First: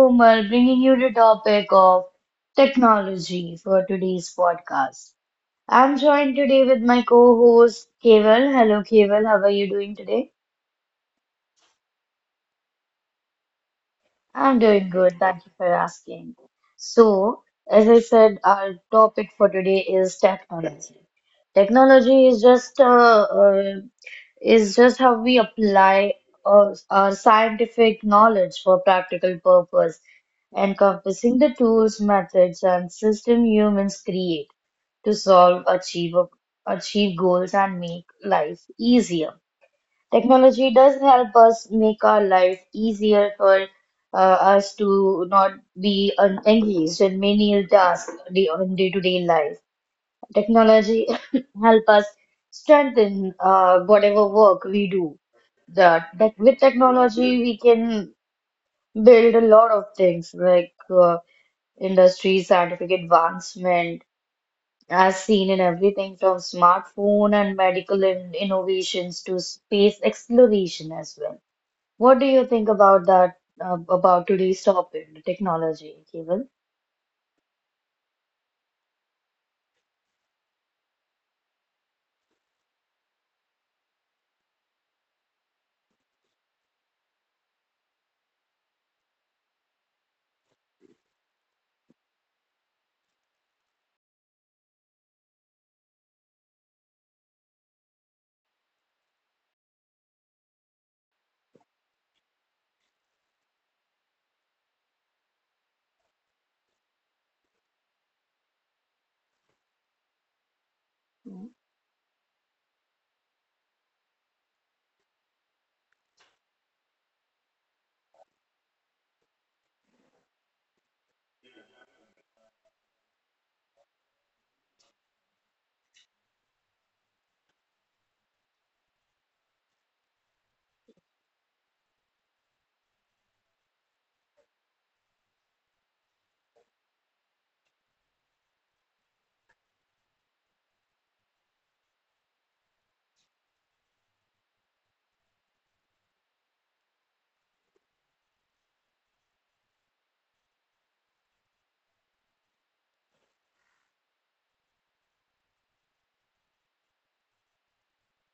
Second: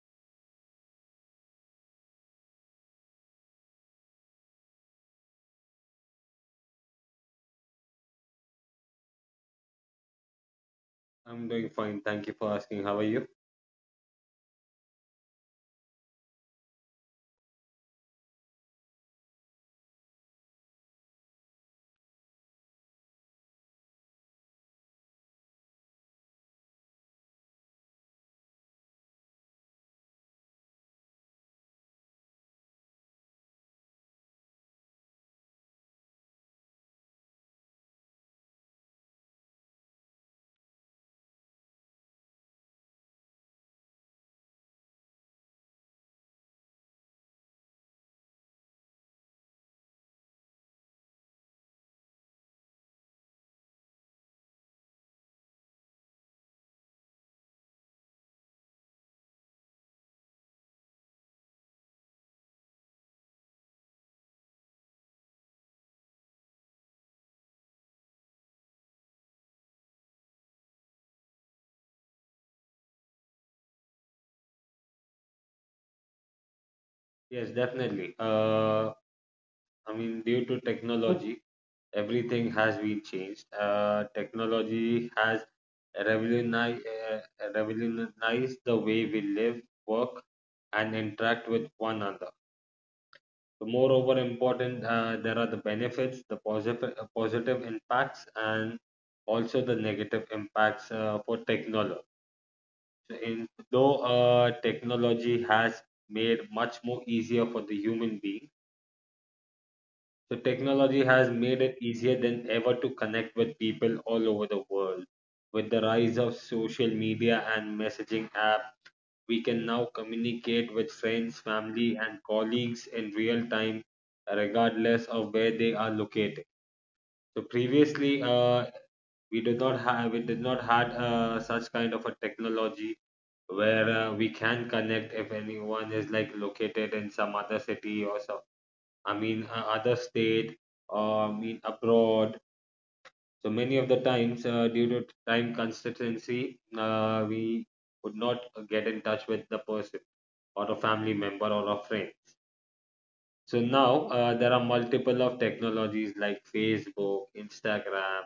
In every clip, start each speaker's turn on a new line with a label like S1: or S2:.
S1: Komal bringing you the topic of technology for today's podcast. I'm joined today with my co-host Keval. Hello Keval, how are you doing today?
S2: I'm doing fine. Thank you for asking. How are you?
S1: I'm doing good, thank you for asking. So, as I said, our topic for today is technology. Technology is just how we apply our scientific knowledge for practical purpose, encompassing the tools, methods, and system humans create to solve, achieve goals, and make life easier. Technology does help us make our life easier for uh, us to not be engaged in menial tasks on day-to-day life. Technology help us strengthen whatever work we do that with technology we can build a lot of things like industry, scientific advancement, as seen in everything from smartphone and medical in innovations to space exploration as well. What do you think about that, about today's topic, the technology, Keval?
S2: Yes, definitely. I mean, due to technology, everything has been changed. Technology has revolutionized, uh, revolutionized the way we live, work, and interact with one another. So moreover, important, there are the benefits, the positive impacts, and also the negative impacts for technology. In, though technology has made much more easier for the human being, so technology has made it easier than ever to connect with people all over the world. With the rise of social media and messaging app, we can now communicate with friends, family, and colleagues in real time, regardless of where they are located. So previously, we did not had such kind of a technology where we can connect if anyone is like located in some other city or some other state or I mean abroad, so many of the times due to time constituency, we could not get in touch with the person or a family member or a friend. So now, there are multiple of technologies like Facebook, Instagram,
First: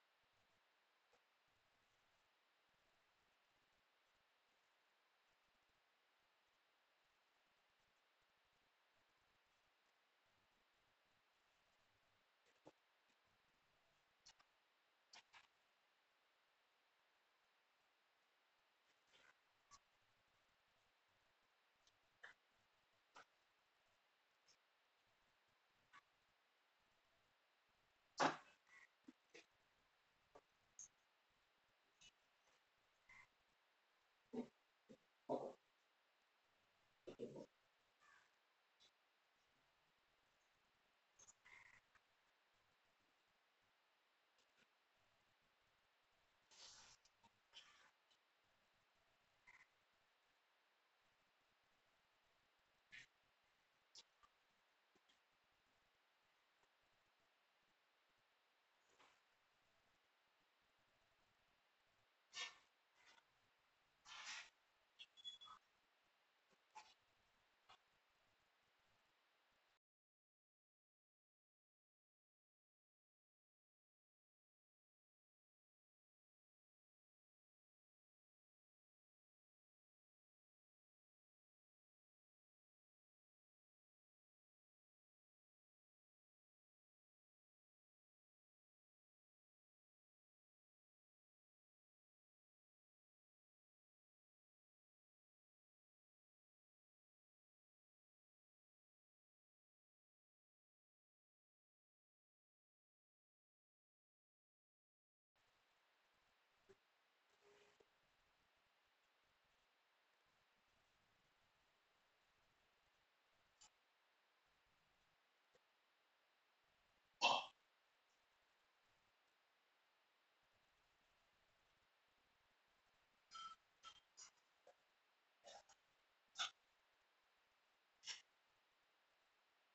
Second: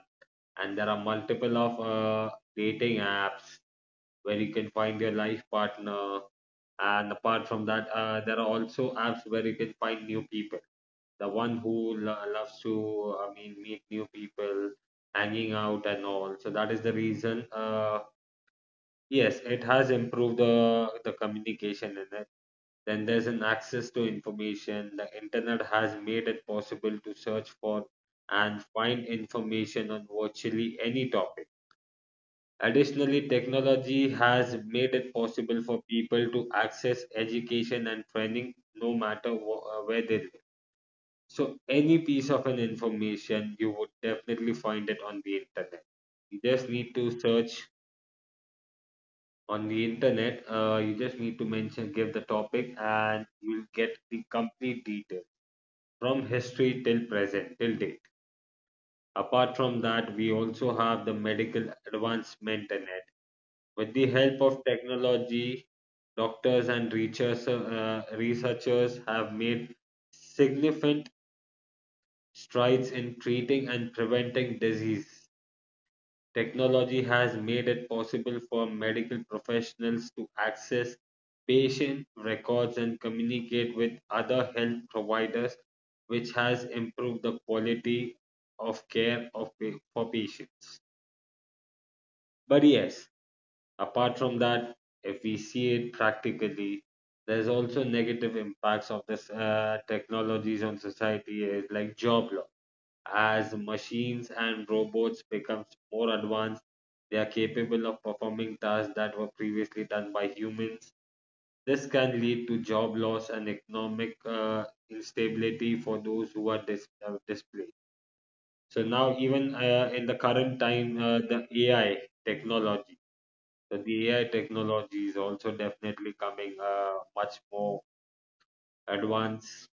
S2: and there are multiple of dating apps where you can find your life partner. And apart from that, there are also apps where you can find new people. The one who loves to, I mean, meet new people, hanging out and all. So that is the reason. Yes, it has improved the communication in it. Then there's an access to information. The internet has made it possible to search for and find information on virtually any topic. Additionally, technology has made it possible for people to access education and training no matter where they live. So, any piece of an information, you would definitely find it on the internet. You just need to search on the internet. You just need to mention, give the topic, and you'll get the complete detail from history till present, till date. Apart from that, we also have the medical advancement and with the help of technology, researchers have made significant strides in treating and preventing disease. Technology has made it possible for medical professionals to access patient records and communicate with other health providers, which has improved the quality of care for patients. But yes, apart from that, if we see it practically, there's also negative impacts of this technologies on society is like job loss. As machines and robots becomes more advanced, they are capable of performing tasks that were previously done by humans. This can lead to job loss and economic instability for those who are displaced. So now, even in the current time, the AI technology, that the AI technology is also definitely coming much more advanced.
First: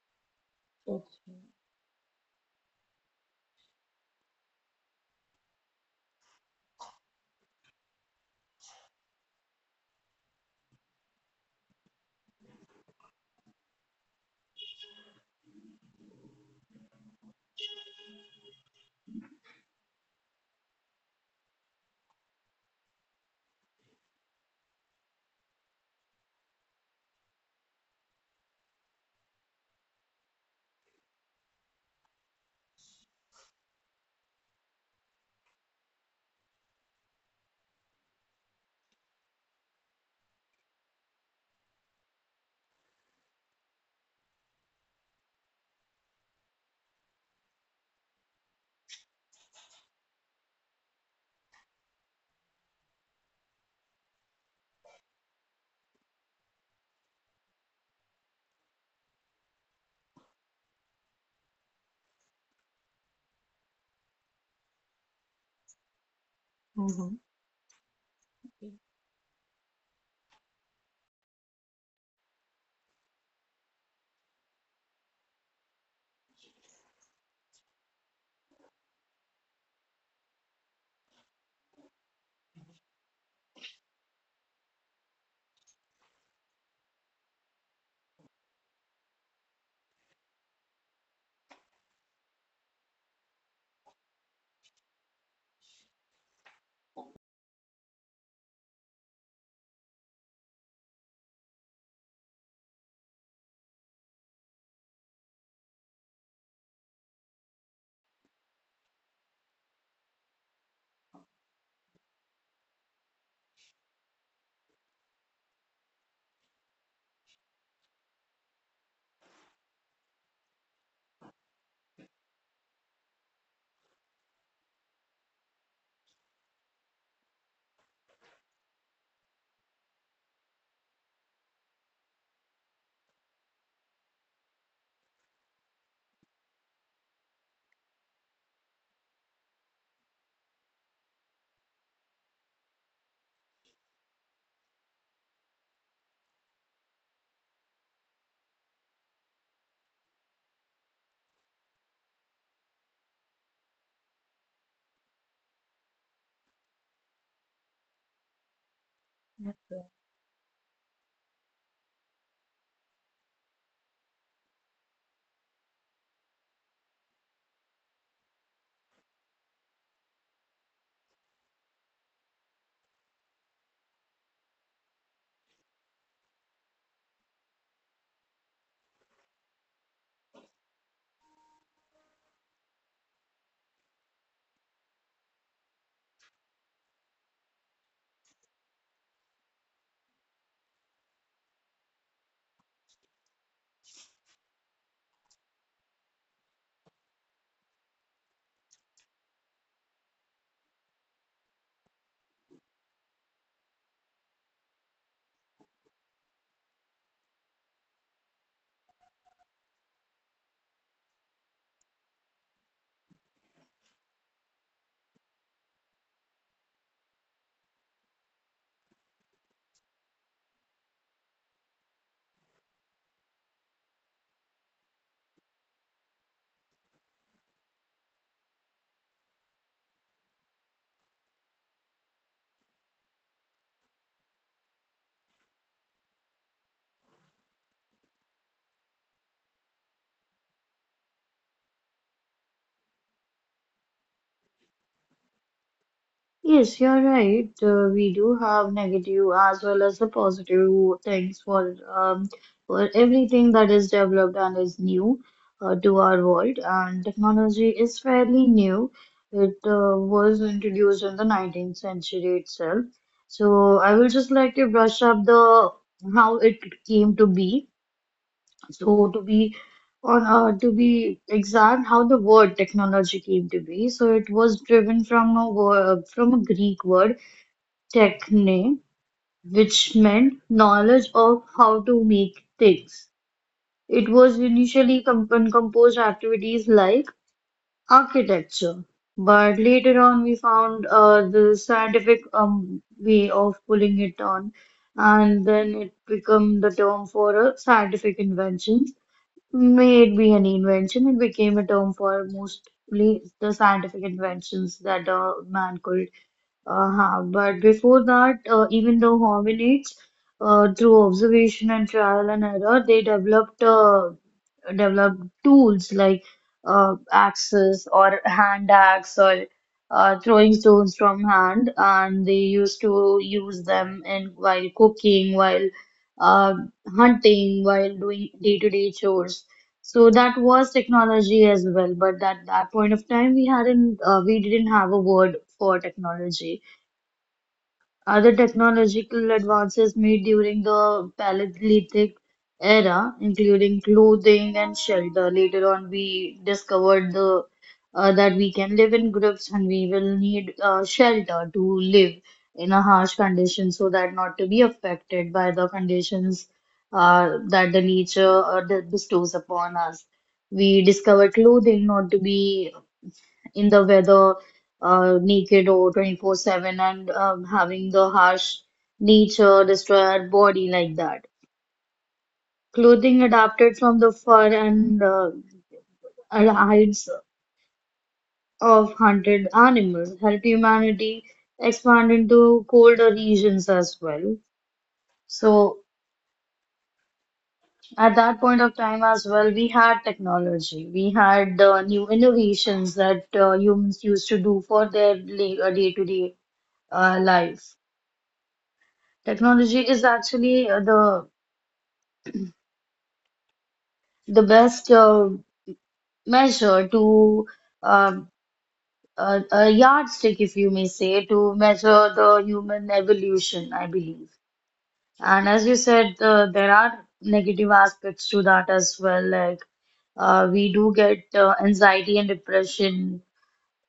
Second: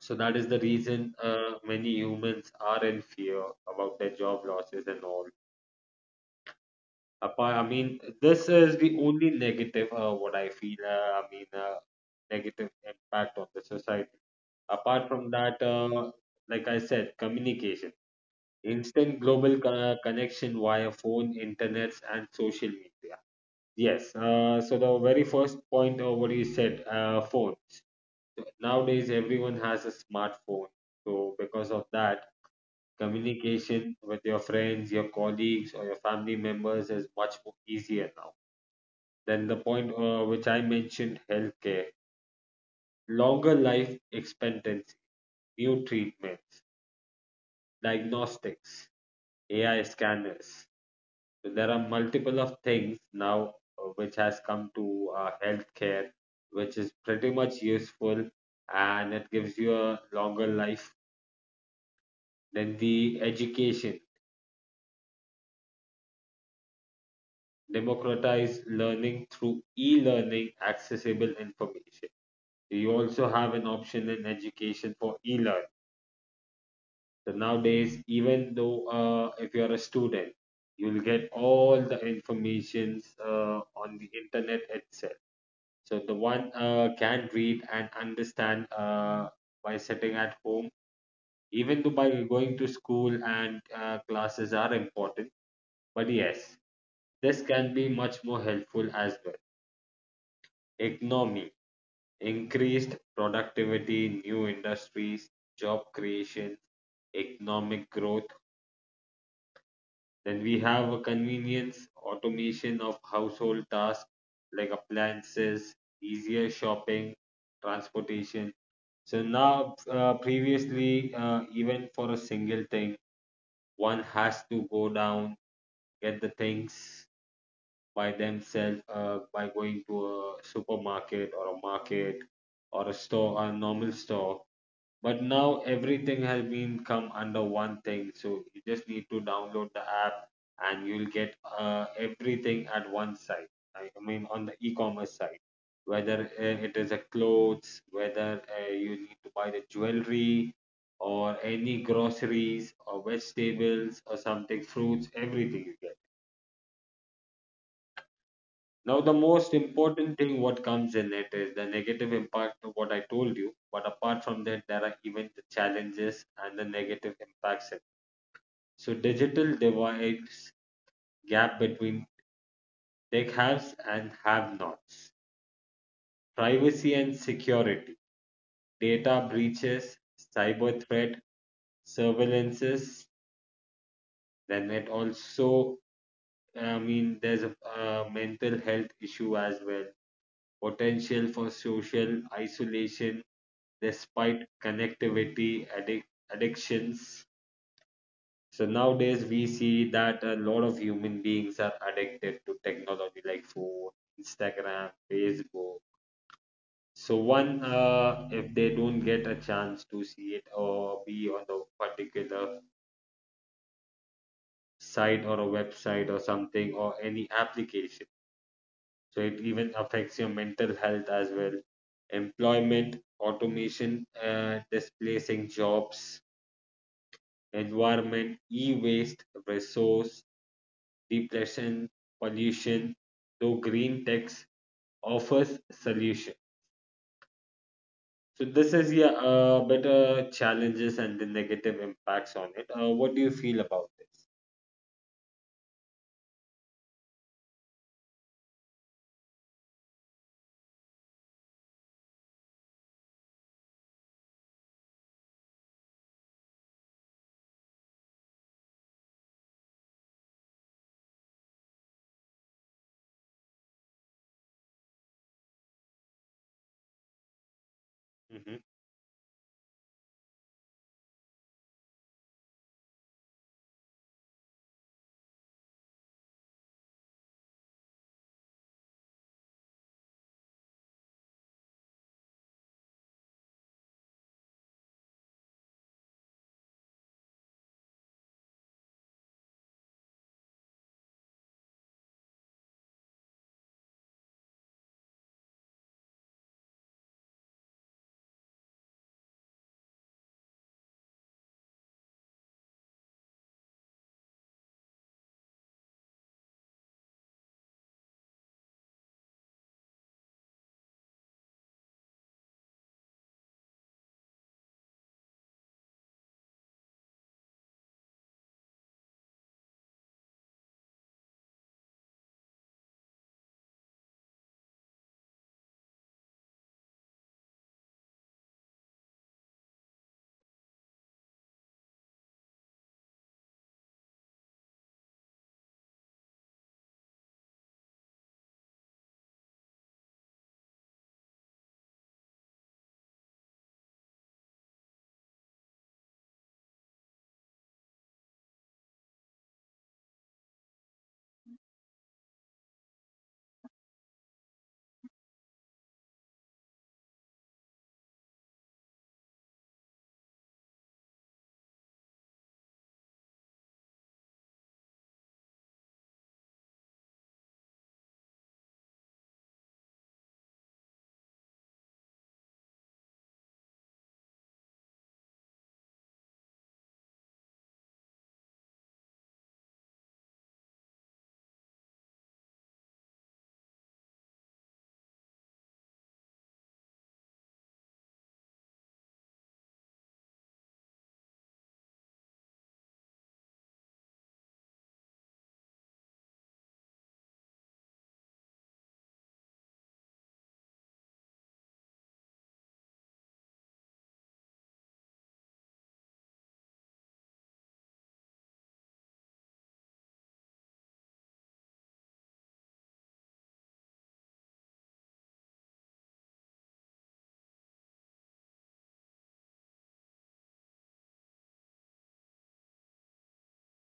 S2: So that is the reason many humans are in fear about their job losses and all. Apart, I mean, this is the only negative what I feel. I mean, negative impact on the society. Apart from that, like I said, communication, instant global connection via phone, internets, and social media. Yes, so the very first point of what you said, phone. Nowadays, everyone has a smartphone. So, because of that, communication with your friends, your colleagues, or your family members is much more easier now. Then the point which I mentioned, healthcare, longer life expectancy, new treatments, diagnostics, AI scanners. So, there are multiple of things now which has come to healthcare, which is pretty much useful and it gives you a longer life. Then the education,
S1: Mhm.
S2: democratize learning through e-learning, accessible information. So, you also have an option in education for e-learn. So nowadays, even though if you are a student, you'll get all the informations on the internet itself. So the one can read and understand by sitting at home, even though by going to school and classes are important. But yes, this can be much more helpful as well. Economy, increased productivity, new industries, job creation, economic growth. Then we have a convenience, automation of household tasks like appliances, easier shopping, transportation. So now, previously, even for a single thing, one has to go down, get the things by themselves by going to a supermarket or a market or a store, a normal store. But now everything has been come under one thing. So you just need to download the app and you'll get everything at one site. I mean, on the e-commerce side, whether it is a clothes, whether you need to buy the jewelry or any groceries or vegetables or something, fruits, everything. You get. Now, the most important thing what comes in it is the negative impact of what I told you. But apart from that, there are even the challenges and the negative impacts. So, digital divides, gap between tech haves and have nots, privacy and security, data breaches, cyber threat, surveillances. Then it also, I mean, there's a mental health issue as well, potential for social isolation despite connectivity addictions. So nowadays we see that a lot of human beings are addicted to technology like phone, Instagram, Facebook. So one, if they don't get a chance to see it or be on a particular site or a website or something or any application, so it even affects your mental health as well. Employment, automation, displacing jobs, environment, e-waste, resource depletion, pollution, though green techs offers solution. So this is yeah, better challenges and the negative impacts on it. What do you feel about this?
S1: Yes, you're right. We do have negative as well as the positive things for for everything that is developed and is new to our world. And technology is fairly new. It was introduced in the 19th century itself. So I will just like to brush up the how it came to be.
S2: Hmm.
S1: So to be exact, how the word technology came to be. So it was driven from a word, from a Greek word techne, which meant knowledge of how to make things. It was initially composed activities like architecture, but later on we found the scientific way of pulling it on, and then it became the term for a scientific invention. May it be an invention, it became a term for mostly the scientific inventions that man could have. But before that, even though hominids, through observation and trial and error, they developed develop tools like axes or hand axe or throwing stones from hand, and they used to use them in while cooking, while uh, hunting, while doing day-to-day chores. So that was technology as well, but at that point of time, we didn't have a word for technology. Other technological advances made during the Paleolithic era, including clothing and shelter. Later on, we discovered the that we can live in groups and we will need shelter to live in a harsh condition so that not to be affected by the conditions that the nature that bestows upon us. We discovered clothing not to be in the weather, naked or 24/7, and having the harsh nature destroy our body like that. Clothing adapted from the fur and hides of hunted animals help humanity expand into colder regions as well. So at that point of time as well, we had technology. We had new innovations that humans used to do for their day-to-day life. Technology is actually the best measure to uh, a yardstick, if you may say, to measure the human evolution, I believe. And as you said, there are negative aspects to that as well. Like we do get anxiety and depression.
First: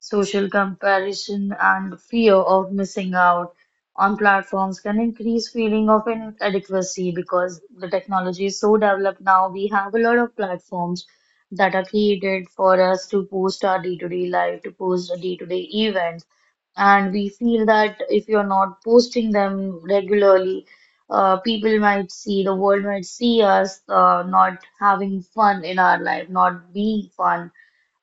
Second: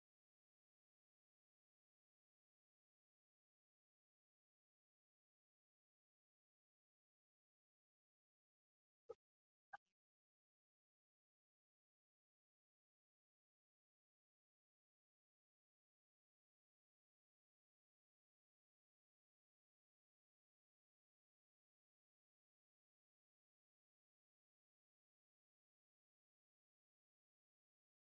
S1: Social comparison and fear of missing out on platforms can increase feeling of inadequacy because the technology is so developed now. We have a lot of platforms that are created for us to post our day-to-day life, to post our day-to-day events. And we feel that if you're not posting them regularly, people might see, the world might see us not having fun in our life, not being fun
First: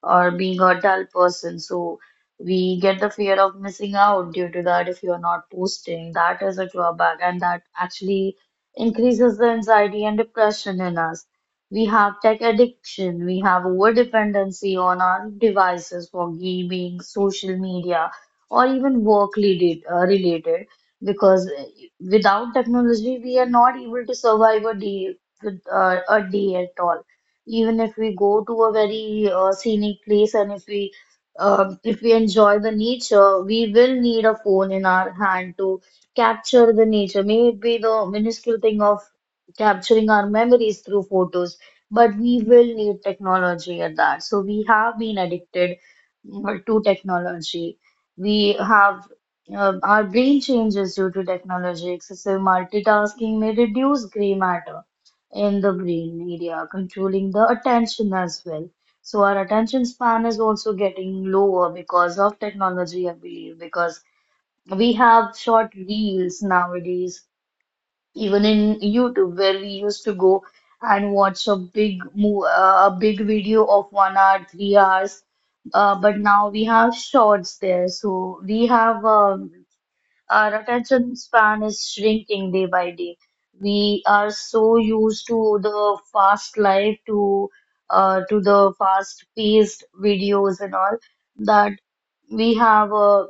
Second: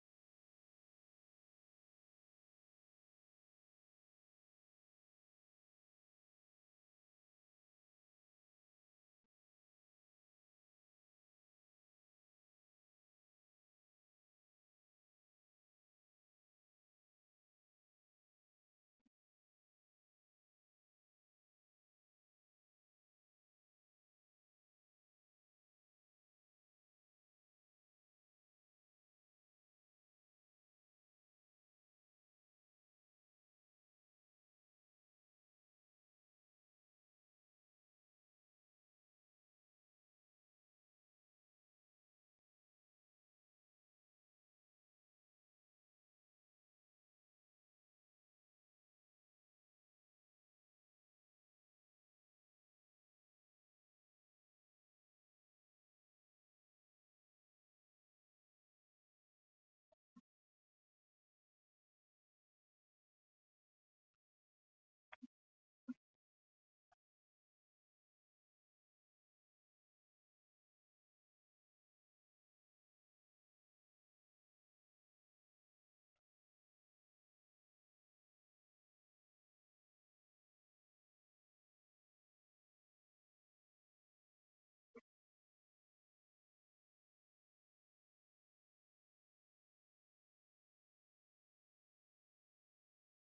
S1: or being a dull person. So we get the fear of missing out due to that if you're not posting. That is a drawback, and that actually increases the anxiety and depression in us. We have tech addiction, we have over dependency on our devices for gaming, social media, or even work related because without technology, we are not able to survive a day at all. Even if we go to a very scenic place and if we enjoy the nature, we will need a phone in our hand to capture the nature. Maybe the minuscule thing of capturing our memories through photos, but we will need technology at that. So we have been addicted to technology. We have our brain changes due to technology. Excessive multitasking may reduce gray matter, in the brain area, controlling the attention as well. So our attention span is also getting lower because of technology, I believe, because we have short reels nowadays, even in YouTube, where we used to go and watch a big video of 1 hour, 3 hours. But now we have shorts there, so we have our attention span is shrinking day by day. We are so used to the fast life, to the fast-paced videos and all that we have a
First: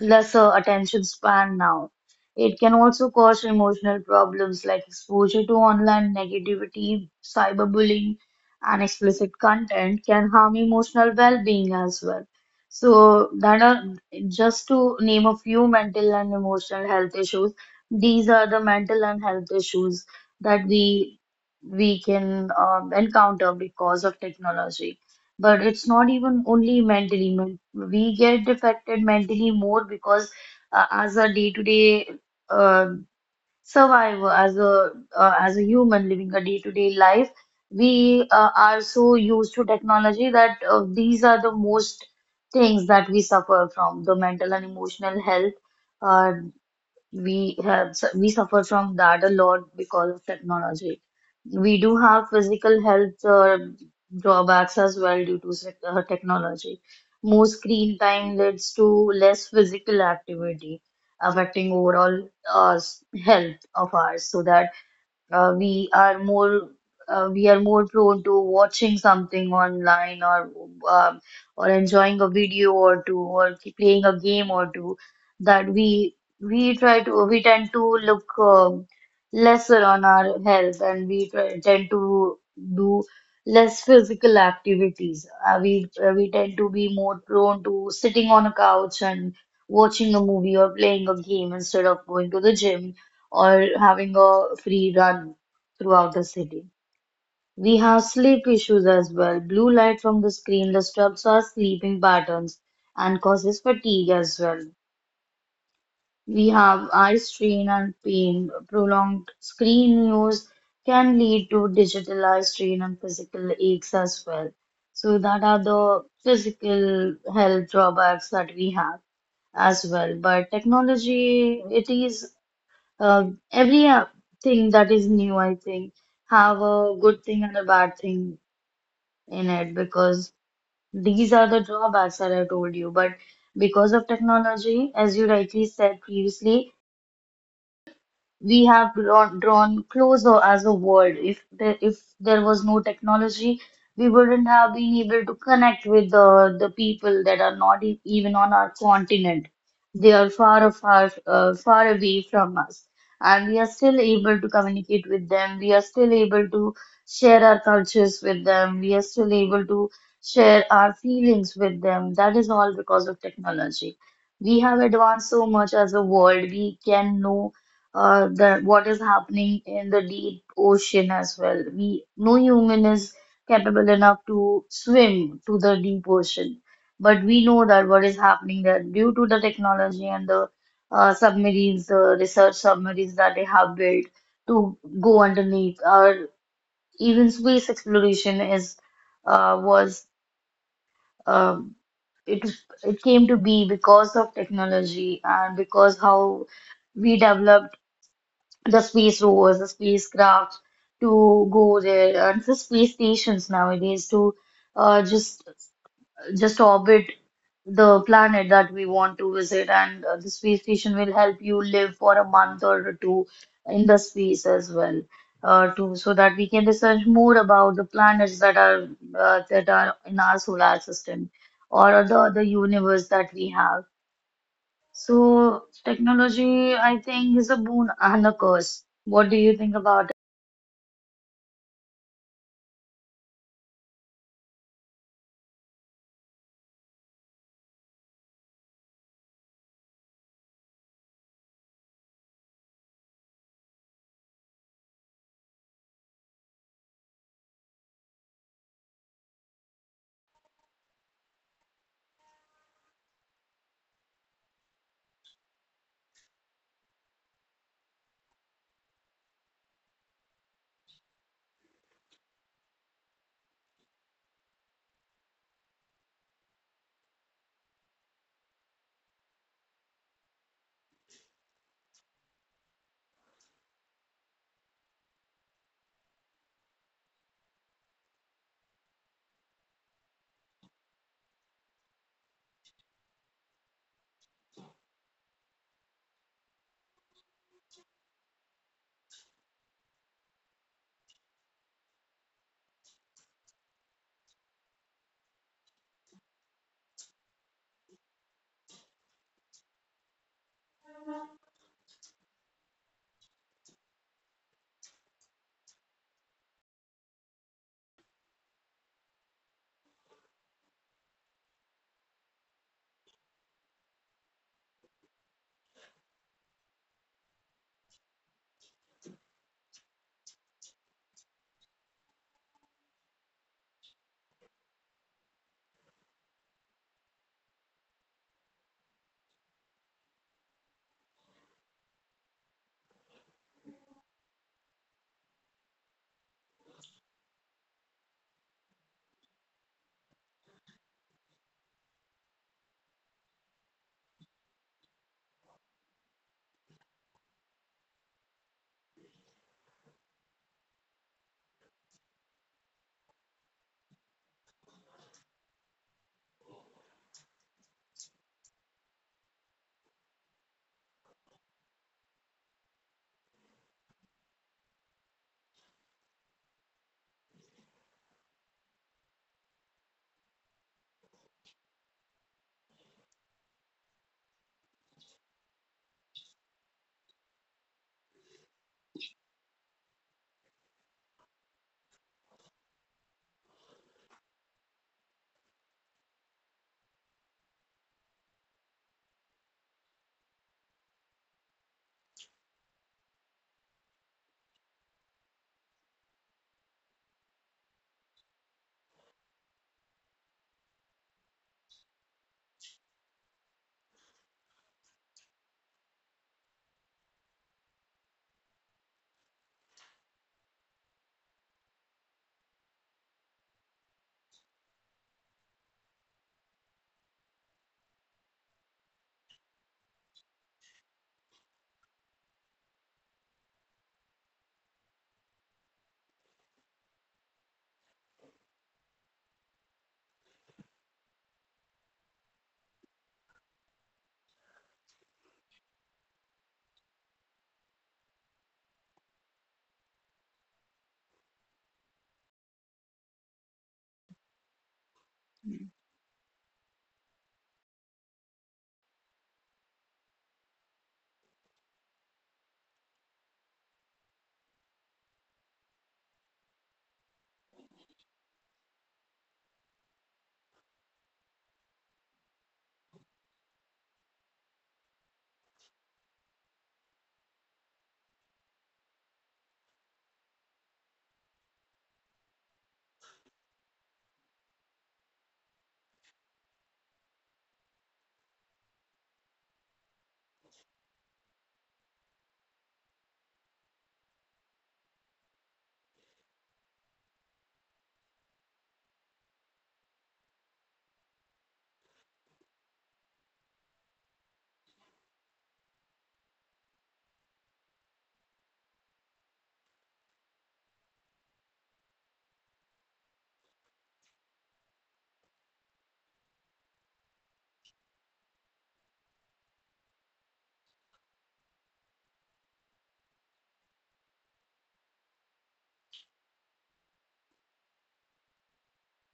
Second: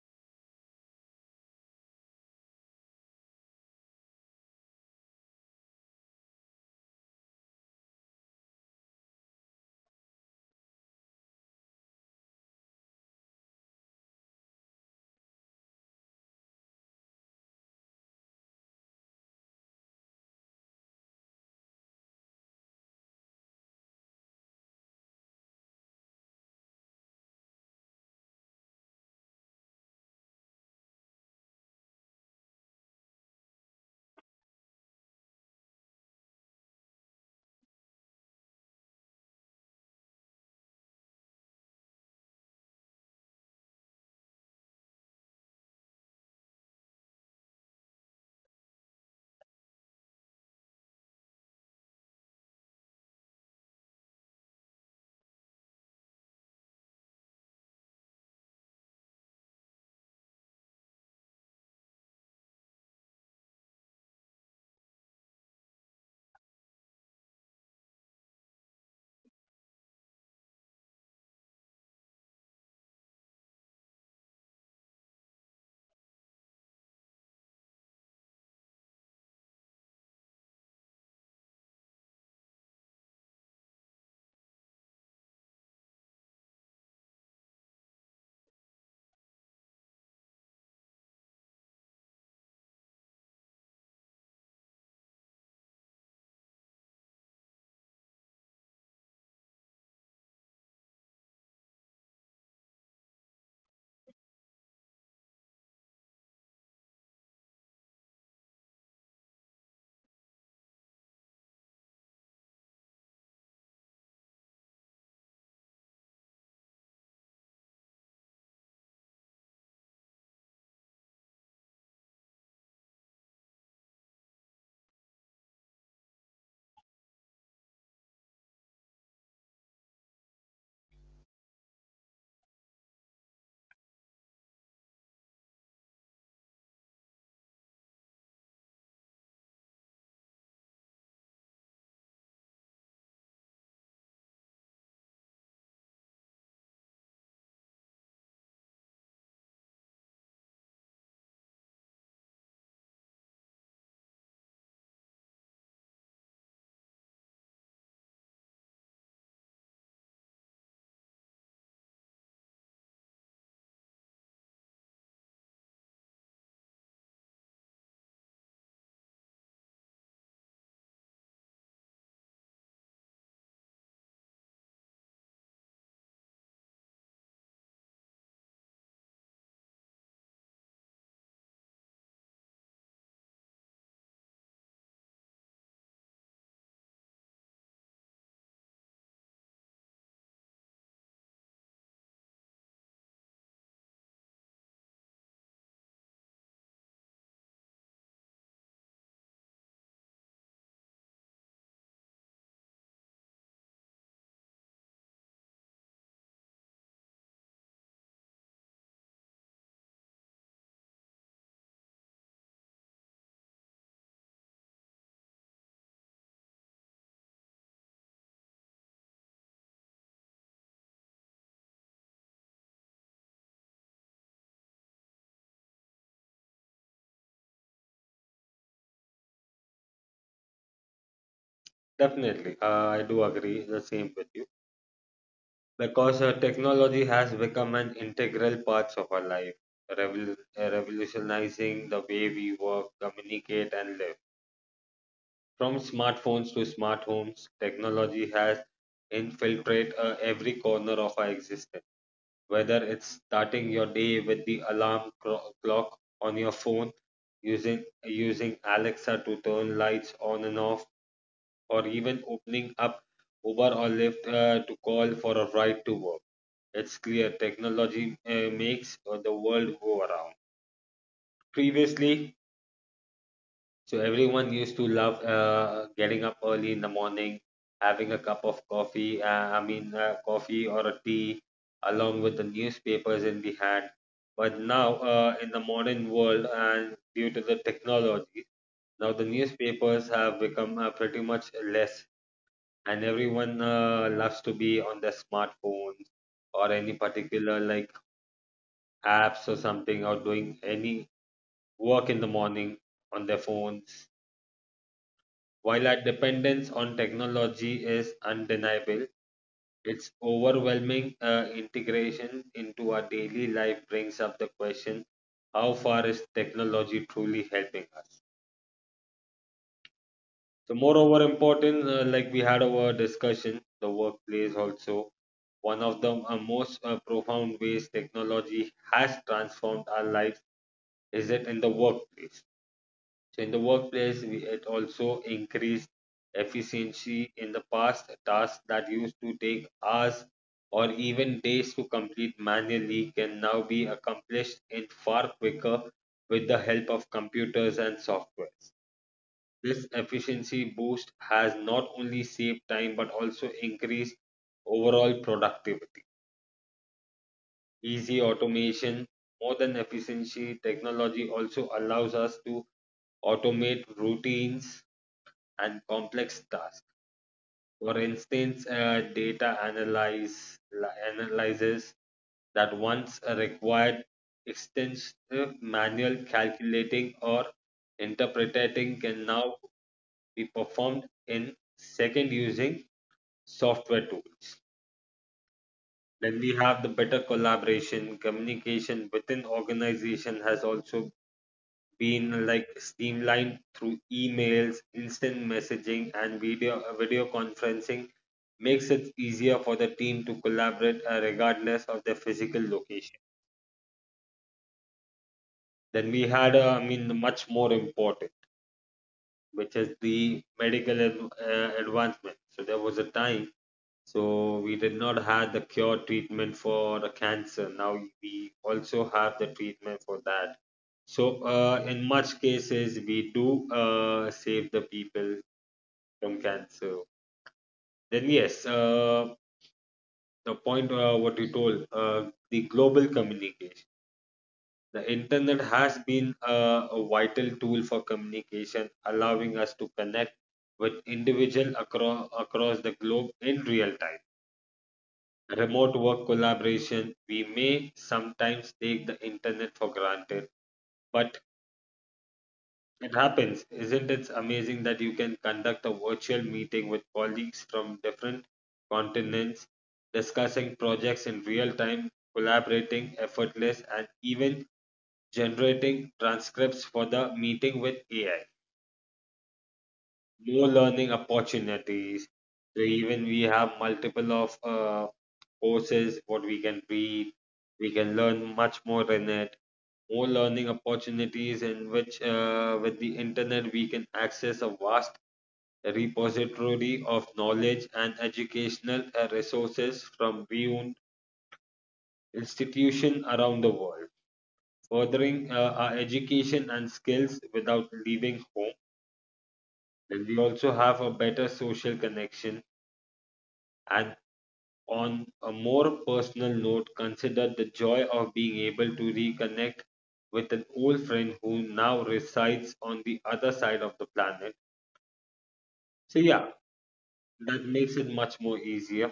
S1: lesser attention span now. It can also cause emotional problems like exposure to online negativity, cyberbullying, and explicit content can harm emotional well-being as well. So that are just to name a few mental and emotional health issues. These are the mental and health issues that we can encounter because of technology. But it's not even only mentally. We get affected mentally more because as a day-to-day uh, survivor, as a human living a day-to-day life, we are so used to technology that these are the most things that we suffer from, the mental and emotional health. Uh, we suffer from that a lot because of technology. We do have physical health drawbacks as well due to technology. More screen time leads to less physical activity, affecting overall health of ours. So that we are more prone to watching something online or um, or enjoying a video or two or playing a game or two that we tend to look lesser on our health and we tend to do less physical activities. We tend to be more prone to sitting on a couch and watching a movie or playing a game instead of going to the gym or having a free run throughout the city. We have sleep issues as well. Blue light from the screen disturbs our sleeping patterns and causes fatigue as well. We have eye strain and pain. Prolonged screen use can lead to digital eye strain and physical aches as well. So that are the physical health drawbacks that we have as well. But technology, it is uh, every thing that is new, I think, have a good thing and a bad thing in it because these are the drawbacks that I told you. But because of technology, as you rightly said previously, we have drawn closer as a world. If there was no technology, we wouldn't have been able to connect with the people that are not e even on our continent. They are far, far, far away from us, and we are still able to communicate with them. We are still able to share our cultures with them. We are still able to share our feelings with them. That is all because of technology. We have advanced so much as a world. We can know the what is happening in the deep ocean as well. We No human is capable enough to swim to the deep ocean, but we know that what is happening there due to the technology and the submarines, the research submarines that they have built to go underneath, or even space exploration is was um, it it came to be because of technology and because how we developed the space rovers, the spacecraft to go there, and the space stations nowadays to uh, just just orbit the planet that we want to visit, and the space station will help you live for a month or two in the space as well, to so that we can research more about the planets that are in our solar system or the other universe that we have. So technology, I think, is a boon and a curse. What do you think about it?
S2: Definitely, I do agree the same with you because technology has become an integral part of our life, revolutionizing the way we work, communicate, and live. From smartphones to smart homes, technology has infiltrated every corner of our existence. Whether it's starting your day with the clock on your phone, using Alexa to turn lights on and off, or even opening up Uber or Lyft to call for a ride to work, it's clear technology makes the world go around. Previously, so everyone used to love getting up early in the morning, having a cup of coffee, coffee or a tea, along with the newspapers in the hand. But now, in the modern world, and due to the technology, now the newspapers have become pretty much less, and everyone loves to be on their smartphones or any particular like apps or something, or doing any work in the morning on their phones. While our dependence on technology is undeniable, its overwhelming integration into our daily life brings up the question, how far is technology truly helping us? So, moreover, important, like we had our discussion, the workplace also, one of the most profound ways technology has transformed our lives is it in the workplace. So in the workplace, it also increased efficiency. In the past, tasks that used to take hours or even days to complete manually can now be accomplished in far quicker with the help of computers and softwares. This efficiency boost has not only saved time but also increased overall productivity. Easy automation, more than efficiency, technology also allows us to automate routines and complex tasks. For instance, analyzes that once required extensive manual calculating or interpreting can now be performed in second using software tools. Then we have the better collaboration, communication within organization has also been like streamlined through emails, instant messaging, and video conferencing makes it easier for the team to collaborate regardless of their physical location. Then we had, I mean, much more important, which is the advancement. So there was a time, so we did not have the cure treatment for the cancer. Now we also have the treatment for that. So in much cases, we do save the people. Tonkatsu. Then yes, the point what you told, the global communication. The internet has been a vital tool for communication, allowing us to connect with individuals across the globe in real time. Remote work collaboration, we may sometimes take the internet for granted, but it happens. Isn't it amazing that you can conduct a virtual meeting with colleagues from different continents, discussing projects in real time, collaborating effortless, and even generating transcripts for the meeting with AI? More learning opportunities. So even we have multiple of courses what we can read. We can learn much more in it. More learning opportunities, in which, with the internet, we can access a vast repository of knowledge and educational resources from beyond institution around the world, furthering our education and skills without leaving home. And we also have a better social connection and. On a more personal note, consider the joy of being able to reconnect with an old friend who now resides on the other side of the planet. So, yeah, that makes it much more easier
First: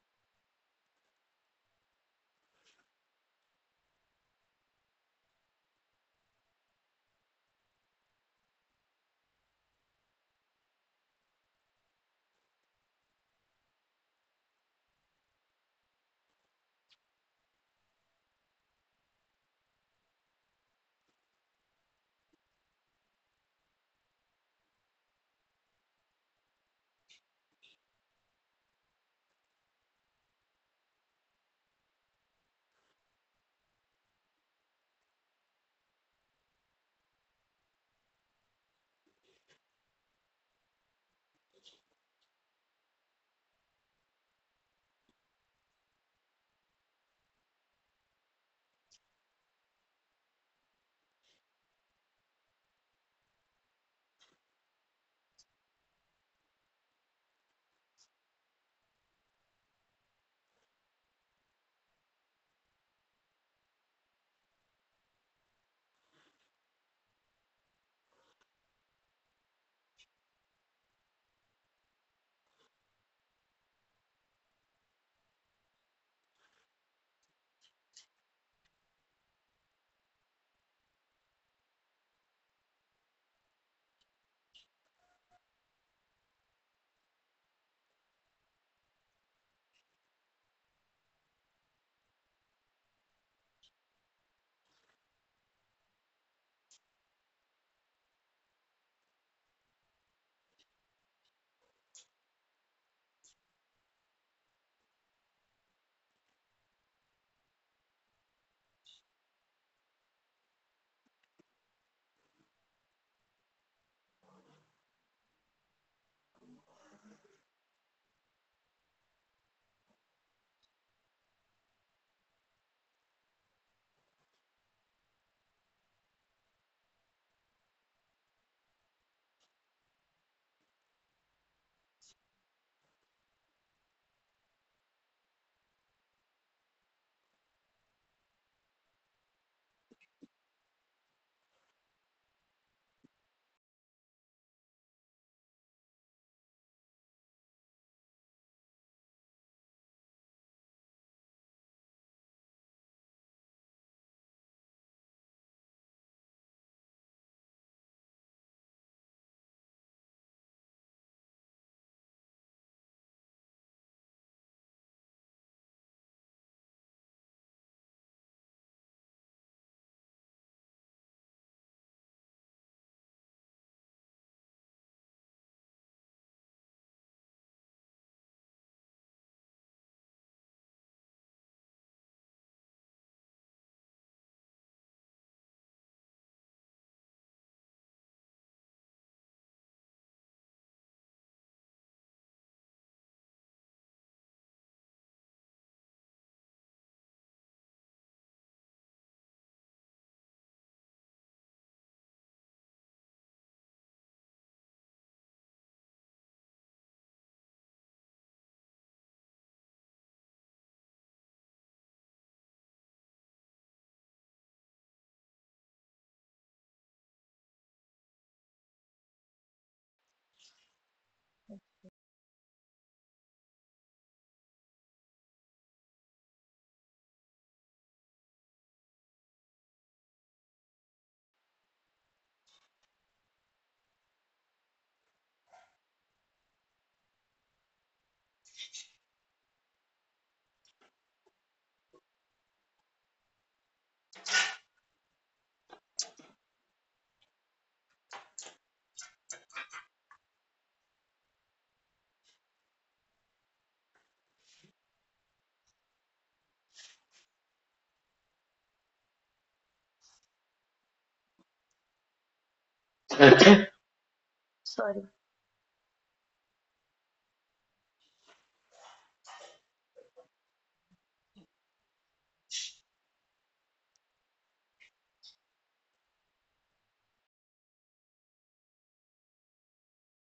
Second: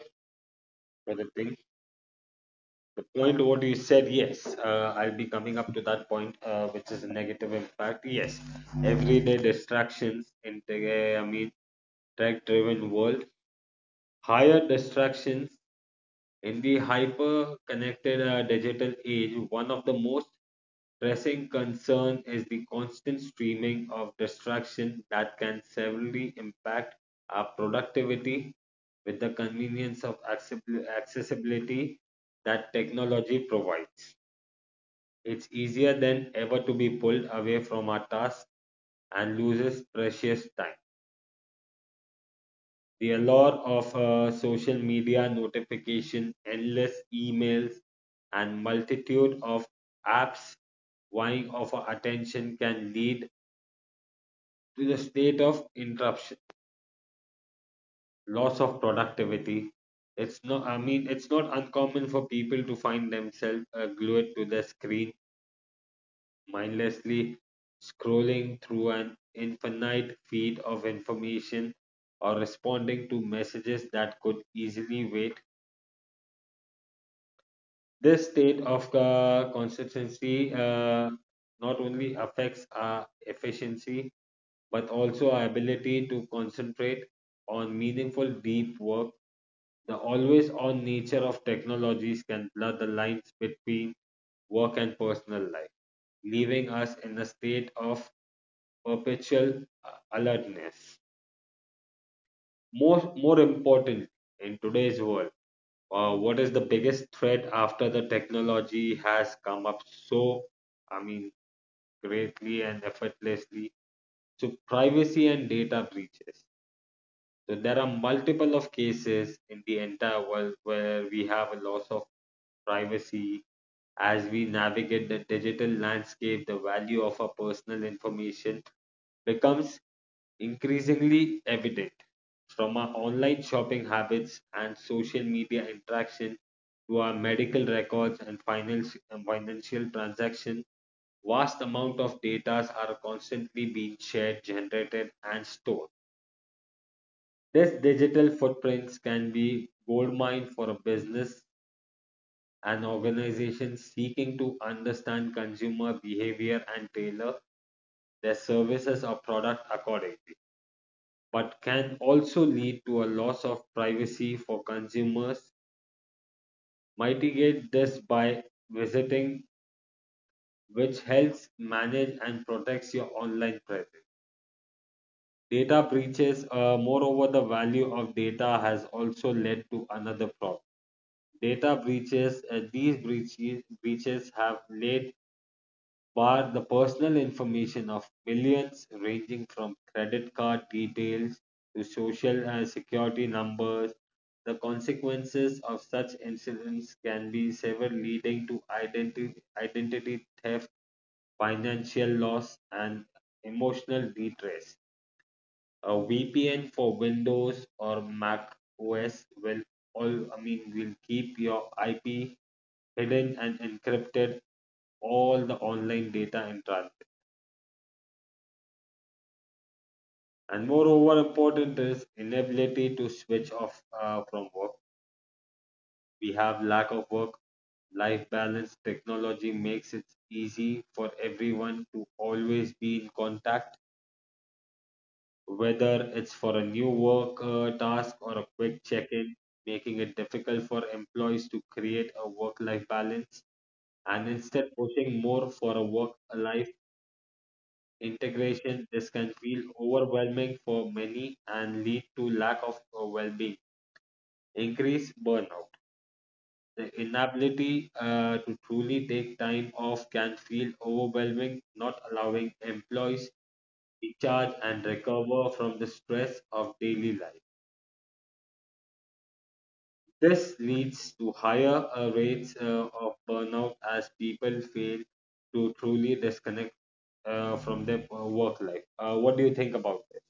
S2: for the thing. The point what you said, yes, I'll be coming up to that point, which is a negative impact. Yes, everyday distractions in the, I mean, tech-driven world, higher distractions in the hyper-connected digital age. One of the most pressing concern is the constant streaming of distraction that can severely impact our productivity with the convenience of accessibility that technology provides. It's easier than ever to be pulled away from our tasks and loses precious time. The allure of social media notification, endless emails, and multitude of apps vying of our attention can lead to the state of interruption, loss of productivity. It's not, I mean, it's not uncommon for people to find themselves glued to the screen, mindlessly scrolling through an infinite feed of information or responding to messages that could easily wait. This state of consistency not only affects our efficiency but also our ability to concentrate on meaningful deep work. The always on nature of technologies can blur the lines between work and personal life, leaving us in a state of perpetual alertness. More important in today's world, what is the biggest threat after the technology has come up so, I mean, greatly and effortlessly? So, privacy and data breaches. So, there are multiple of cases in the entire world where we have a loss of privacy. As we navigate the digital landscape, the value of our personal information becomes increasingly evident. From our online shopping habits and social media interaction to our medical records and financial transactions, vast amount of data are constantly being shared, generated, and stored. This digital footprints can be goldmine for a business, an organization seeking to understand consumer behavior and tailor their services or product accordingly, but can also lead to a loss of privacy for consumers. Mitigate this by visiting, which helps manage and protects your online presence. Data breaches, moreover, the value of data has also led to another problem. Data breaches, these breaches have led. Bar the personal information of millions, ranging from credit card details to social and security numbers. The consequences of such incidents can be severe, leading to identity theft, financial loss, and emotional distress. A VPN for Windows or Mac OS will all, I mean, will keep your IP hidden and encrypted all the online data and transactions. And moreover, important is inability to switch off from work. We have lack of work life balance. Technology makes it easy for everyone to always be in contact, whether it's for a new work task or a quick check in, making it difficult for employees to create a work life balance and instead pushing more for a work life integration. This can feel overwhelming for many and lead to lack of well being, increase burnout. The inability to truly take time off can feel overwhelming, not allowing employees recharge and
S1: Sorry.
S2: recover from the stress of daily life. This leads to higher rates of burnout as people fail to truly disconnect from their work life. What do you think about this?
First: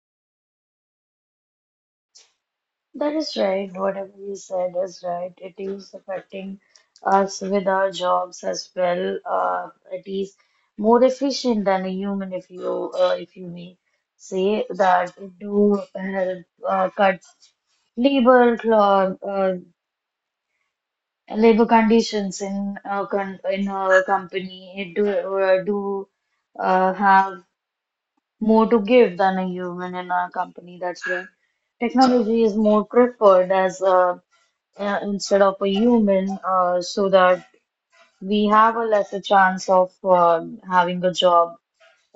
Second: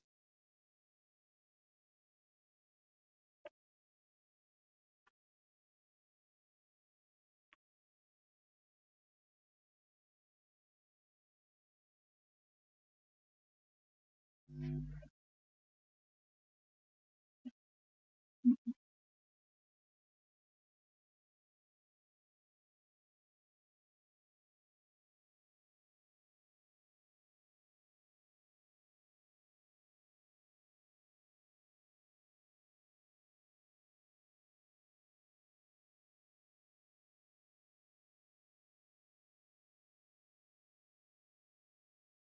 S1: That is right. Whatever you said is right. It is affecting us with our jobs as well. It is more efficient than a human, if you may say that. It do help cut labor labor conditions in a company. It do do have more to give than a human in our company. That's why technology is more preferred instead of a human, so that we have a lesser chance of having a job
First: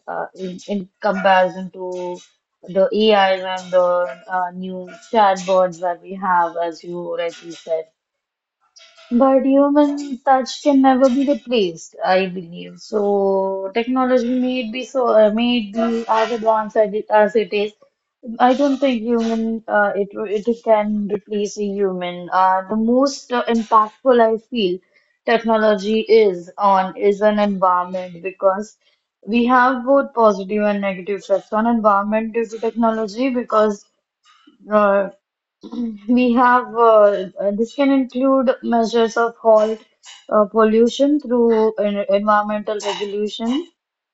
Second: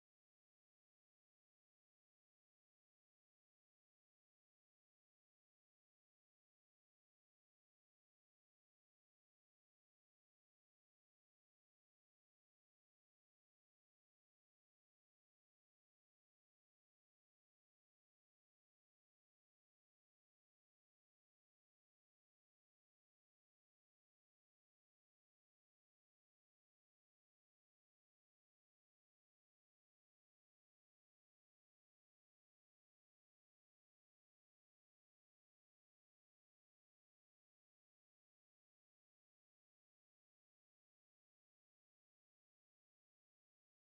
S1: in comparison to the AIs and the new chatbots that we have, as you rightly said. But human touch can never be replaced, I believe. So technology may be as advanced as it is, I don't think human it it can replace a human. The most impactful I feel technology is an environment because we have both positive and negative effects on environment due to technology because uh, we have this can include measures of halt pollution through environmental regulation,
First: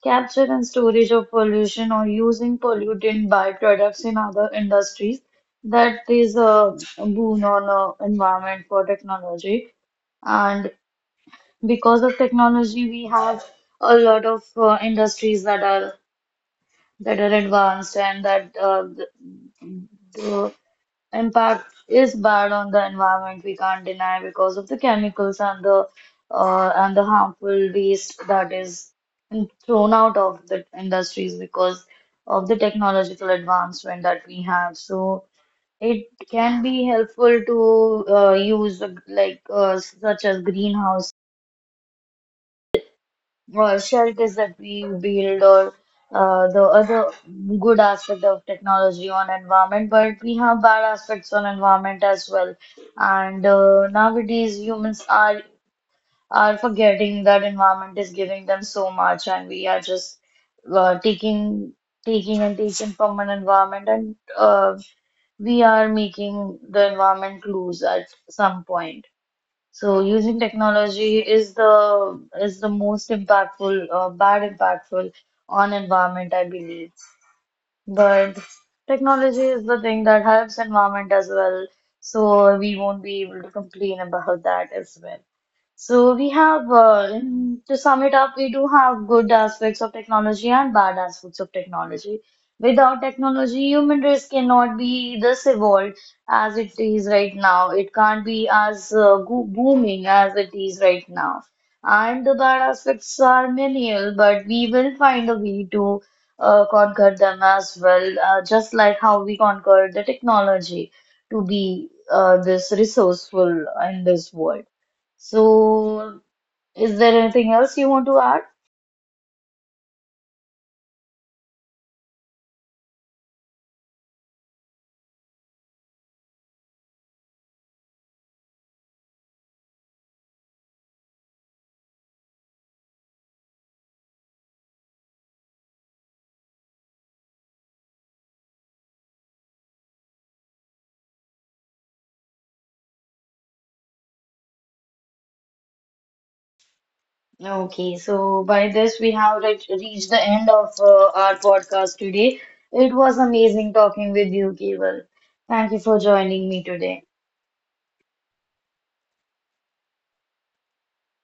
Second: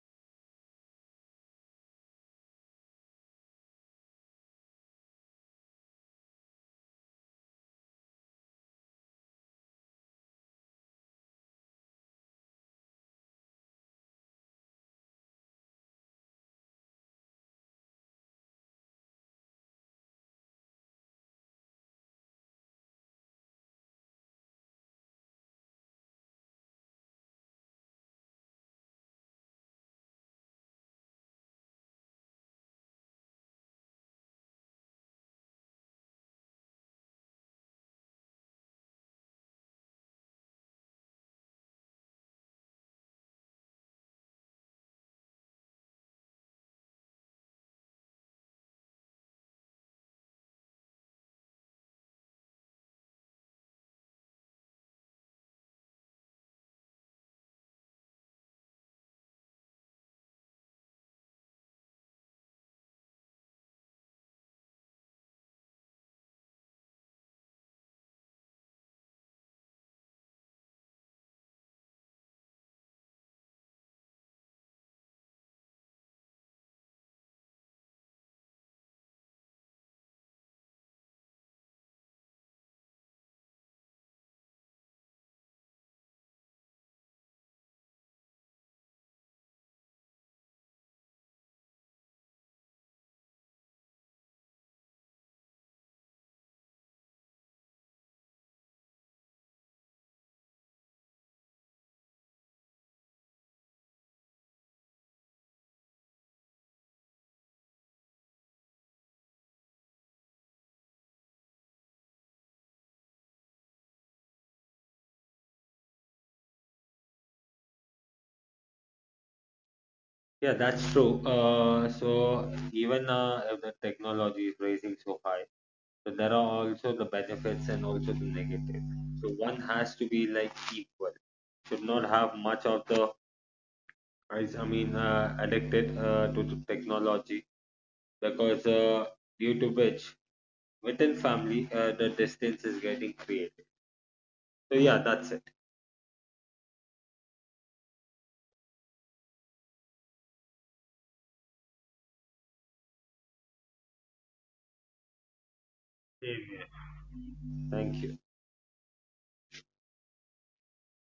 S1: capture and storage of pollution, or using pollutant byproducts in other industries. That is a boon on environment for technology. And because of technology, we have a lot of industries that are advanced and the, impact is bad on the environment, we can't deny because of the chemicals and the harmful waste that is thrown out of the industries because of the technological advancement that we have. So it can be helpful to use like such as greenhouse or shelters that we build or the other good aspect of technology on environment, but we have bad aspects on environment as well. And nowadays humans are forgetting that environment is giving them so much, and we are just taking taking and taking from an environment, and we are making the environment lose at some point. So using technology is the most bad impactful on environment, I believe. But technology is the thing that helps environment as well. So we won't be able to complain about that as well. So to sum it up, we do have good aspects of technology and bad aspects of technology. Without technology, human race cannot be this evolved as it is right now. It can't be as booming as it is right now. And the bad aspects are menial, but we will find a way to conquer them as well, just like how we conquered the technology to be this resourceful in this world. So, is there anything else you want to add?
S2: Yeah, that's true. So even, if the technology is rising so high, so there are also the benefits and also the negative. So one has to be like equal. Should not have much of the, I mean, addicted to the technology, because due to which within family the distance is getting created. So yeah, that's it.
S1: Okay, so by this, we have reached the end of our podcast today. It was amazing talking with you, Keval. Thank you for joining me today.
S2: Thank you.